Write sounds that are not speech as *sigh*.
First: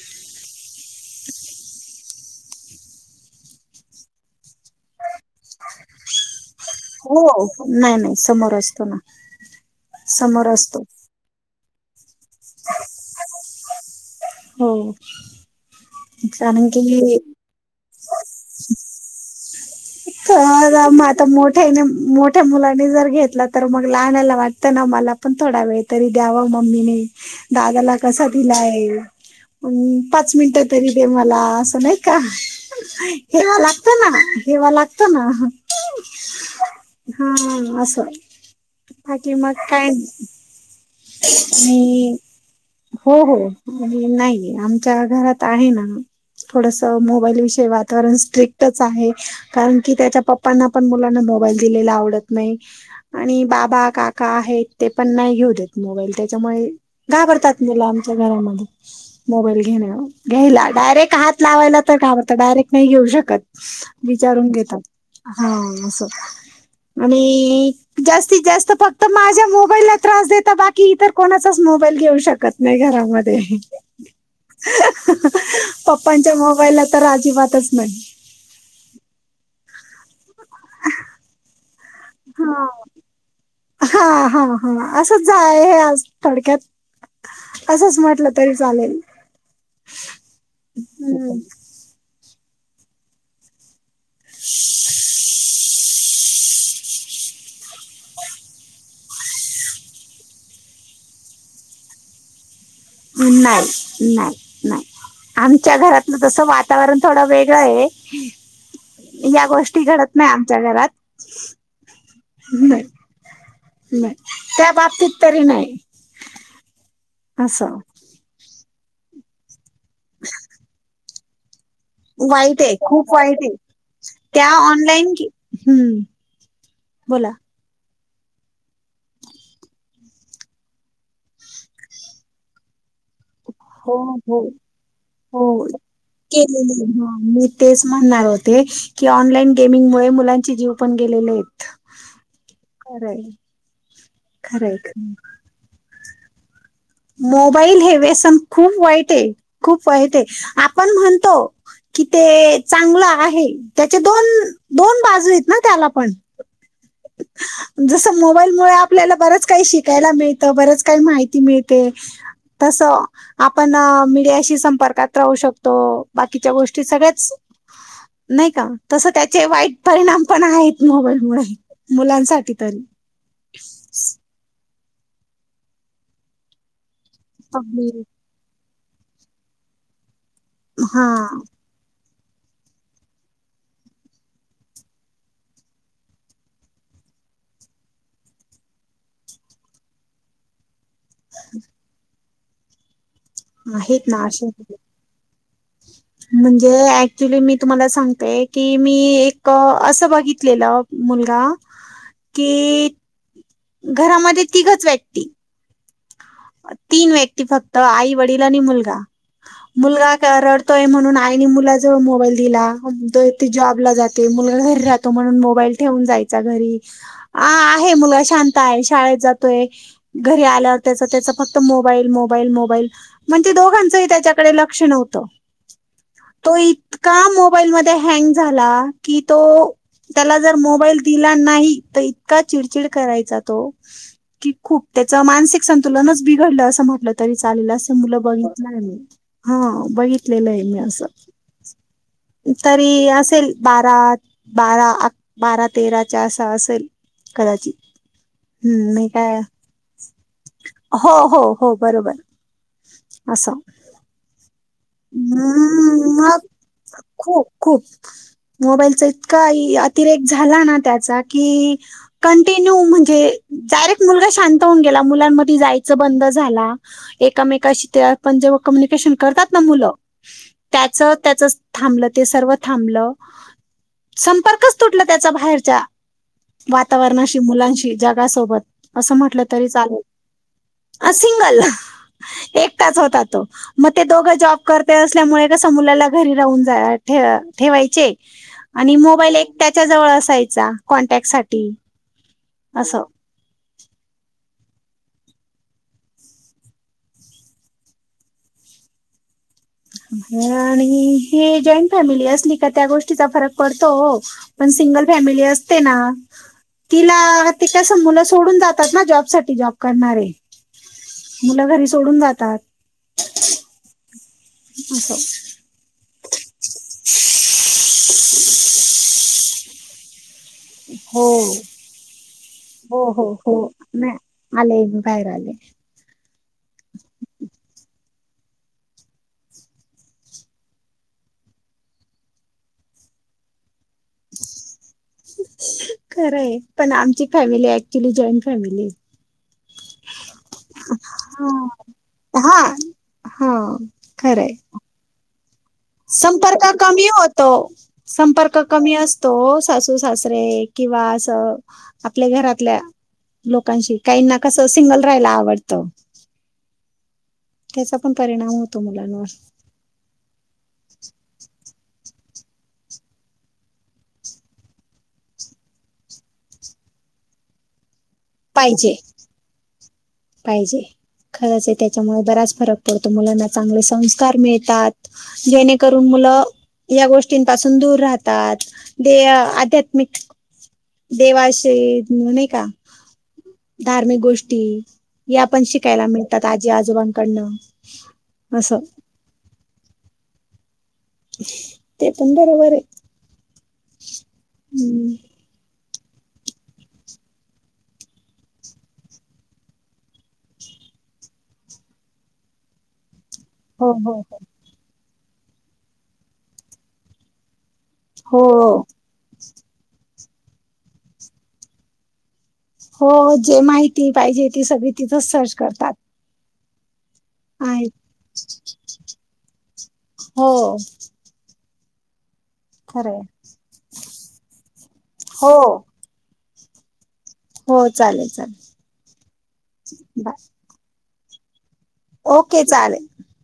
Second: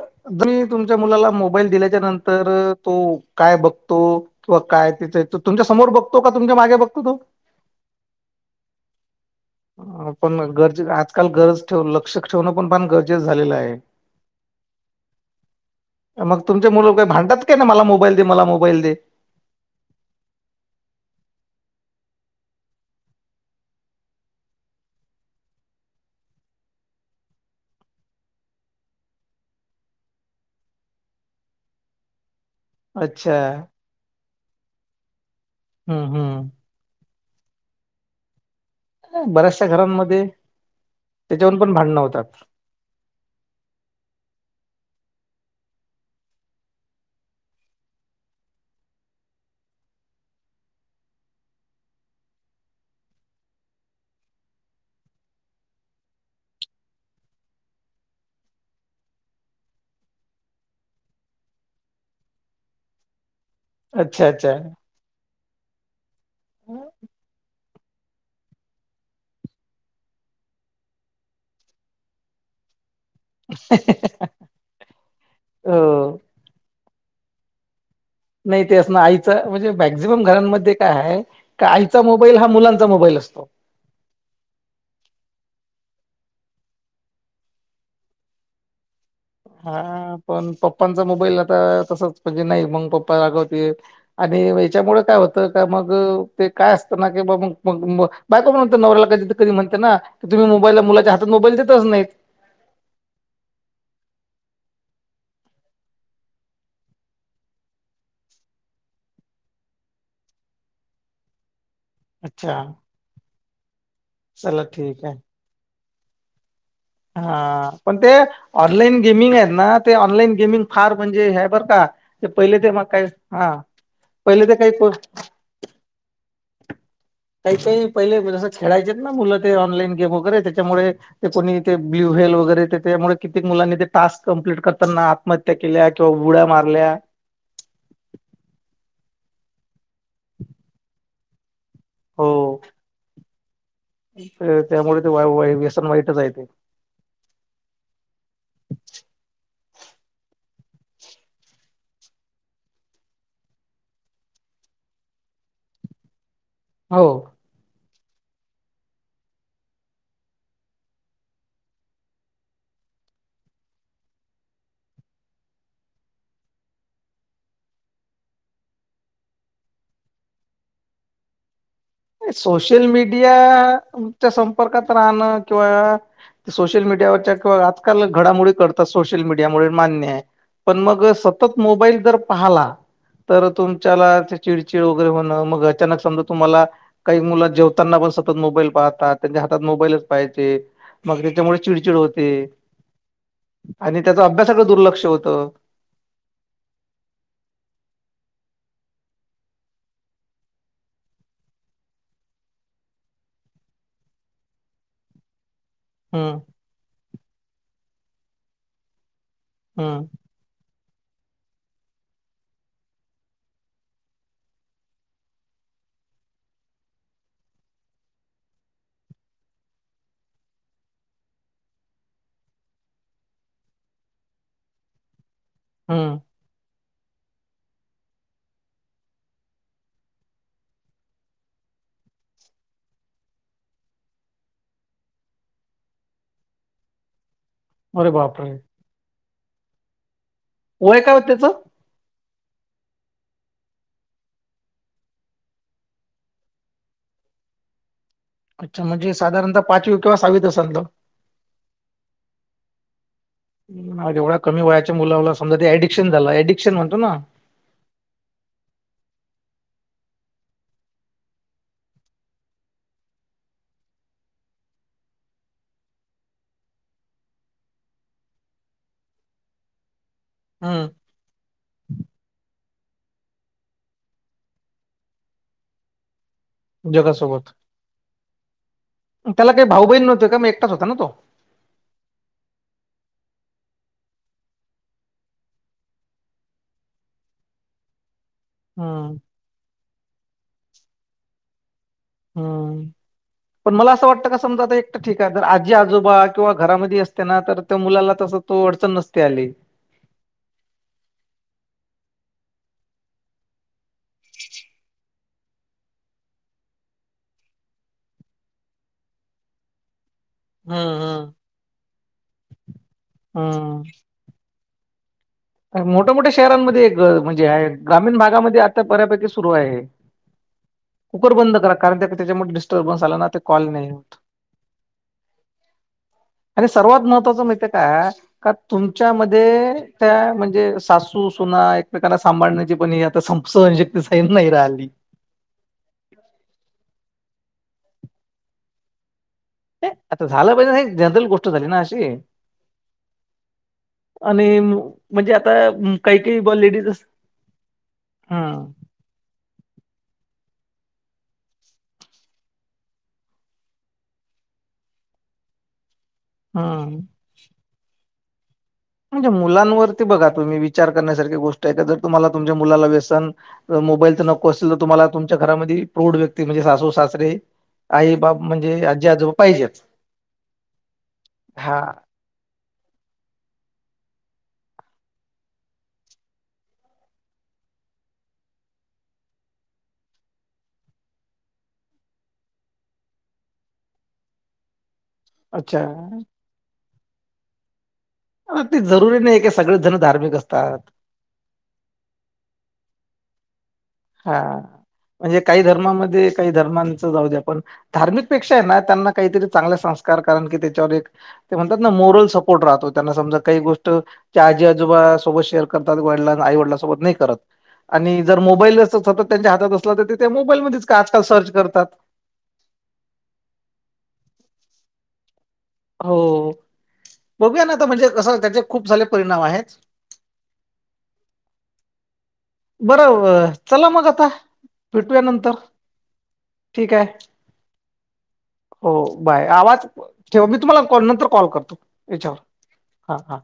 तुमही तुमच्या मुलाला मोबाईल दिल्याच्या नंतर तो काय बघतो किंवा काय तिचं तुमच्या समोर बघतो का तुमच्या मागे बघतो तो हो नाही, नाही समोर असतो ना पण समोर असतो गरजे आजकाल गरज ठेव लक्ष ठेवणं पण पण गरजेच झालेलं आहे हो मग कारण तुमचे मुलं काही की भांडतात का ना मला मोबाईल दे, मला मोबाईल दे मग आता मोठ्याने मोठ्या मुलाने जर घेतला तर मग लहानला वाटतं ना मला ला पण थोडा वेळ तरी द्याव मम्मीने दादाला कसा दिलाय पाच मिनटं तरी दे मला असं नाही का अच्छा हेवा लागत ना हेवा लागत हम्म, हम्म हा असं बाकी मग बऱ्याचशा काय घरांमध्ये त्याच्यावरून पण भांडणं आणि होतात हो, हो आणि नाहीे आमच्या घरात आहे ना थोडस मोबाईल विषयी वातावरण स्ट्रिकटच आहे कारण की त्याच्या पप्पांना पण मुलाना मोबाईल दिलेला आवडत नाही आणि बाबा, काका पण नाही घेऊ देत मोबाईल त्याच्यामुळे घाबरतात आमच्या मुल आमच्या घरामध्ये मोबा घ्यायला डायरेक्ट हात लावायला तर कातं डायरेक्ट नाही घेऊ शकत अच्छा विचारून अच्छा घेतात हा असं आणि जास्तीत जास्त फक्त माझ्या मोबाईलला त्रास देता बाकी इतर कोणाचाच मोबाईल घेऊ शकत नाही घरामध्ये हो पप्पांच्या मोबाईल तर अजिबातच नाही नाही ते अस ना आईच म्हणजे मॅक्झिमम घरांमध्ये काय आहे का आई चा मोबाईल हा मुलांचा मोबाईल असतो हा, हा, हा असं जाय आज थोडक्यात असंच म्हटलं तरी चालेल हा पण पप्पांचा मोबाईल हम्म. आता तसच म्हणजे नाही मग पप्पा रागवते आणि याच्यामुळे काय होतं का मग ते काय असतं ना की बा मग मग बायको म्हण नवऱ्याला कधी कध म्हणते ना की तुम्ही मोबाईलला मुलाच्या हात मोबाईल देतच नाहीत हम नाही, नाही, नाही आमच्या घरातलं तस वातावरण थोडं वेगळं आहे या गोष्टी घडत नाही आमच्या घरात अच्छा नाही नाही चला त्या ठीक आहे बाबतीत तरी नाही हा असं पण ते ऑनलाईन गेमिंग आहेत ना ते ऑनलाईन गेमिंग फार म्हणजे ह्या बर का ते पहिले वाईट ते आहे मग काय खूप वाईट हा आहे पहिले त्या ते काही को ऑनलाईन कि, हम् काही काही. पहिले जसं खेळायचे ना मुलं ते ऑनलाईन गेम वगैरे त्याच्यामुळे ते कोणी ते ब्लू वल वगैरे ते त्यामुळे, कित्येक मुलांनी ते हो टास्क हो कंप्लीट करताना आत्महत्या हो केल्या किंवा बुड्या केलेली मारल्या. हा मी तेच म्हणणार होते की ऑन ऑनलाईन गेमिंग मुलांचे जीव पण गेलेले आहेत. खरय, तर त्यामुळे ते वा व्यसन वाईटच आहे ते. मोबाईल हे व्यसन खूप वाईट आहे. खूप वाईट हे. ते आपण म्हणतो की ते चांगलं आहे त्याचे दोन दोन बाजू आहेत ना त्याला पण, हो. जस मोबाईल मुळे आपल्याला बरंच काही शिकायला मिळत बरच काही माहिती मिळते. तस आपण मीडियाशी संपर्कात राहू शकतो. बाकीच्या गोष्टी सगळ्याच नाही का तस त्याचे वाईट परिणाम पण आहेत मोबाईल मुळे. सोशल मीडिया त *unintelligible* संपर्कात राहण किंवा सोशल मीडियावरच्या किंवा आजकाल पब्लिक घडामोडी कळ सोशलमीडिया मुळे मान्य आहे, पण हा मग सतत मोबाईल जर, पाहाला तर तुमच्याला चिडचिड वगैरे होण मग अचानक समजा तुम्हाला, काही मुलं जेवताना पण सतत मोबाईल पाहतात त्यांच्या हातात मोबाईलच पाहिजे. मग त्याच्यामुळे चिडचिड होते. आणि आहेतना त्याचा अशे, अभ्यासाकडे दुर्लक्ष होतं. म्हणजे ऍक्च्युली मी तुम्हाला सांगतेय की, मी एक अस बघितलेल मुलगा की, घरामध्ये तिघच व्यक्ती. हम्म तीन व्यक्ती, फक्त आई वडील आणि मुलगा, हम्म मुलगा रडतोय म्हणून आईने मुला जवळ मोबाईल दिला जॉबला जाते. मुलगा घरी राहतो म्हणून, मोबाईल ठेवून जायचा घरी आहे. मुलगा शांत आहे. शाळेत जातोय, घरी आल्यावर त्याच त्याच फक्त मोबाईल, मोबाईल, मोबाईल म्हणजे त दोघांचंही त्याच्याकडे लक्ष नव्हत. हम्म तो इतका मोबाईल मध्ये हँग झाला. की तो, त्याला जर मोबाईल दिला नाही तर इतका चिडचिड करायचा तो- की खूप त्याच मानसिक, संतुलनच बिघडल अस म्हटलं तरी चालेल. अस अरे मुल बापरे! बघितलंयी ह बघितलं आहे मी वय अस. काय होत त्याचं? तरी असेल बारा, बारा, बारा, तेराच्या अस असेल. कदाचित, अच्छा हम्म मी म्हणजे काय साधारणतः पाचवी. किंवा सहावीत असेल तो. हो, हो, हो बरोबर. असं, आज एवढ्या कमी वयाच्या अ मुलाला समजा ते ऍडिक्शन झालं मग ऍडिक्शन म्हणतो ना खूप खूप. मोबाईल चा इतका अतिरेक झाला ना त्याचा की कंटिन्य म्हणजे डायरेक्ट मुलगा शांत होऊन, केला मुलांमध्ये जायच बंद झाला एकामेकाशी ते पण जेव्हा कम्युनिकेशन करतात ना मुल, हम्म त्याच त्याच थांबल ते सर्व थांबल संपर्कच तुटला त्याचा बाहेरच्या, वातावरणाशी जगासोबत मुलांशी जगासोबत असं म्हटलं त्याला काही तरी भाऊ चालेल. बहीण नव्हते का मग एकटाच होता ना तो सिंगल एकटाच होता तो. मग ते दोघ जॉब करते असल्यामुळे कस मुलाला घरी राहून जा ठेवायचे. आणि हम्म मोबाईल एक त्याच्या जवळ असायचा कॉन्टॅक्ट साठी. हम्म असं पण मला अस वाटत कास समजा आता एक तर ठीक आहे. तर आजी आजोबा किंवा घरामध्ये असते ना तर त्या मुलाला तस तो अडचण नसते आली. आणि हे जॉईंट फॅमिली असली का, त्या गोष्टीचा फरक पडतो हो पण, सिंगल फॅमिली असते ना, तिला, ते कसं मुलं सोडून जातात ना जॉब साठी जॉब करणारे, हम् हम् मुलं घरी सोडून जातात. हम् *unintelligible* मोठ्या मोठ्या शहरांमध्ये एक म्हणजे ग्रामीण भागामध्ये आता बऱ्यापैकी सुरू आहे. हो कुकर बंद करा, कारण त्या त्याच्यामुळे डिस्टर्बन्स हो आला ना हो ते हो कॉल नाही होत. आले मी बाहेर आले आणि सर्वात महत्त्वाचं माहित काय का तुमच्यामध्ये त्या म्हणजे, सासू सुना एकमेकांना सांभाळण्याची पण आता समज खरं आहे, पण आमची फॅमिली ऍक्च्युली जॉईंट फॅमिली आहे. आता झालं पाहिजे जनरल गोष्ट झाली ना अशी? हा हा आणि खरंय म्हणजे आ संपर्क कमी होतो, संपर्क हम्म कमी असतो सा सासरे किंवा असं आपल्या घरातल्या लोकांशी काहींना कसं सिंगल राहायला आवडतं. हा. त्याचा पण परिणाम हो म्हणजे मुलांवरती बघा तुम्ही विचार करण्यासारखी गोष्ट आहे का ज तुम्हाला तुमच्या मुलाला व्यसन, मोबाईलचं नको असलेलं तुम्हाला तुमच्या घरामध्ये प्रौढ व्यक्ती म्हणजे सासू सास सरे आई बाब म्हणजे पाहिजे आजी-आजोबा पाहिजेच. पाहिजे, खरच आहे हा त्याच्यामुळे बराच फरक पडतो मुलांना चांगले संस्कार मिळतात, जेणेकरून मुलं या गोष्टींपासून दूर राहतात, दे आध्यात्मिक देवाशय नाय का धार्मिक गोष्टी, यापण शिकायला अच्छा मिळतात आजी आजोबांकडनं. असं ते जरुरी नाही का सगळेच जण धार्मिक असतात. ते पण बरोबर आहे. हा, हम्म म्हणजे काही धर्माम जे काही धर्मांचं जाऊ द्या पण, धार्मिकपेक्षा आहे ना त्यांना काहीतरी चांगले संस्कार कारण की त्याच्यावर एक ते म्हणतात ना मोरल सपोर्ट राहतो त्यांना समजा काही गोष्ट, हो हो त्या आजी आजोबा सोबत शेअर करतात वडला आई वडिलां सोबत नाही करत. आणि जर हो मोबाईल जर हो सतत त्यांच्या हातात असला तर त्या मोबाईलमध्येच का आजकाल सर्च करतात? हो जे माहिती पाहिजे ती सगळी तिथं सर्च करतात. हो बघूया ना आता आहेत म्हणजे कसं त्याचे खूप सारे परिणाम आहेत. हो खरंय बरं अ चला मग आता, भेटूया हो नंतर. ठीक आहे, हो चालेल चालेल हो बाय आवाज ठेव बाय मी तुम्हाला कॉल नंतर कॉल करतो, याच्यावर ओके चालेल. हा हा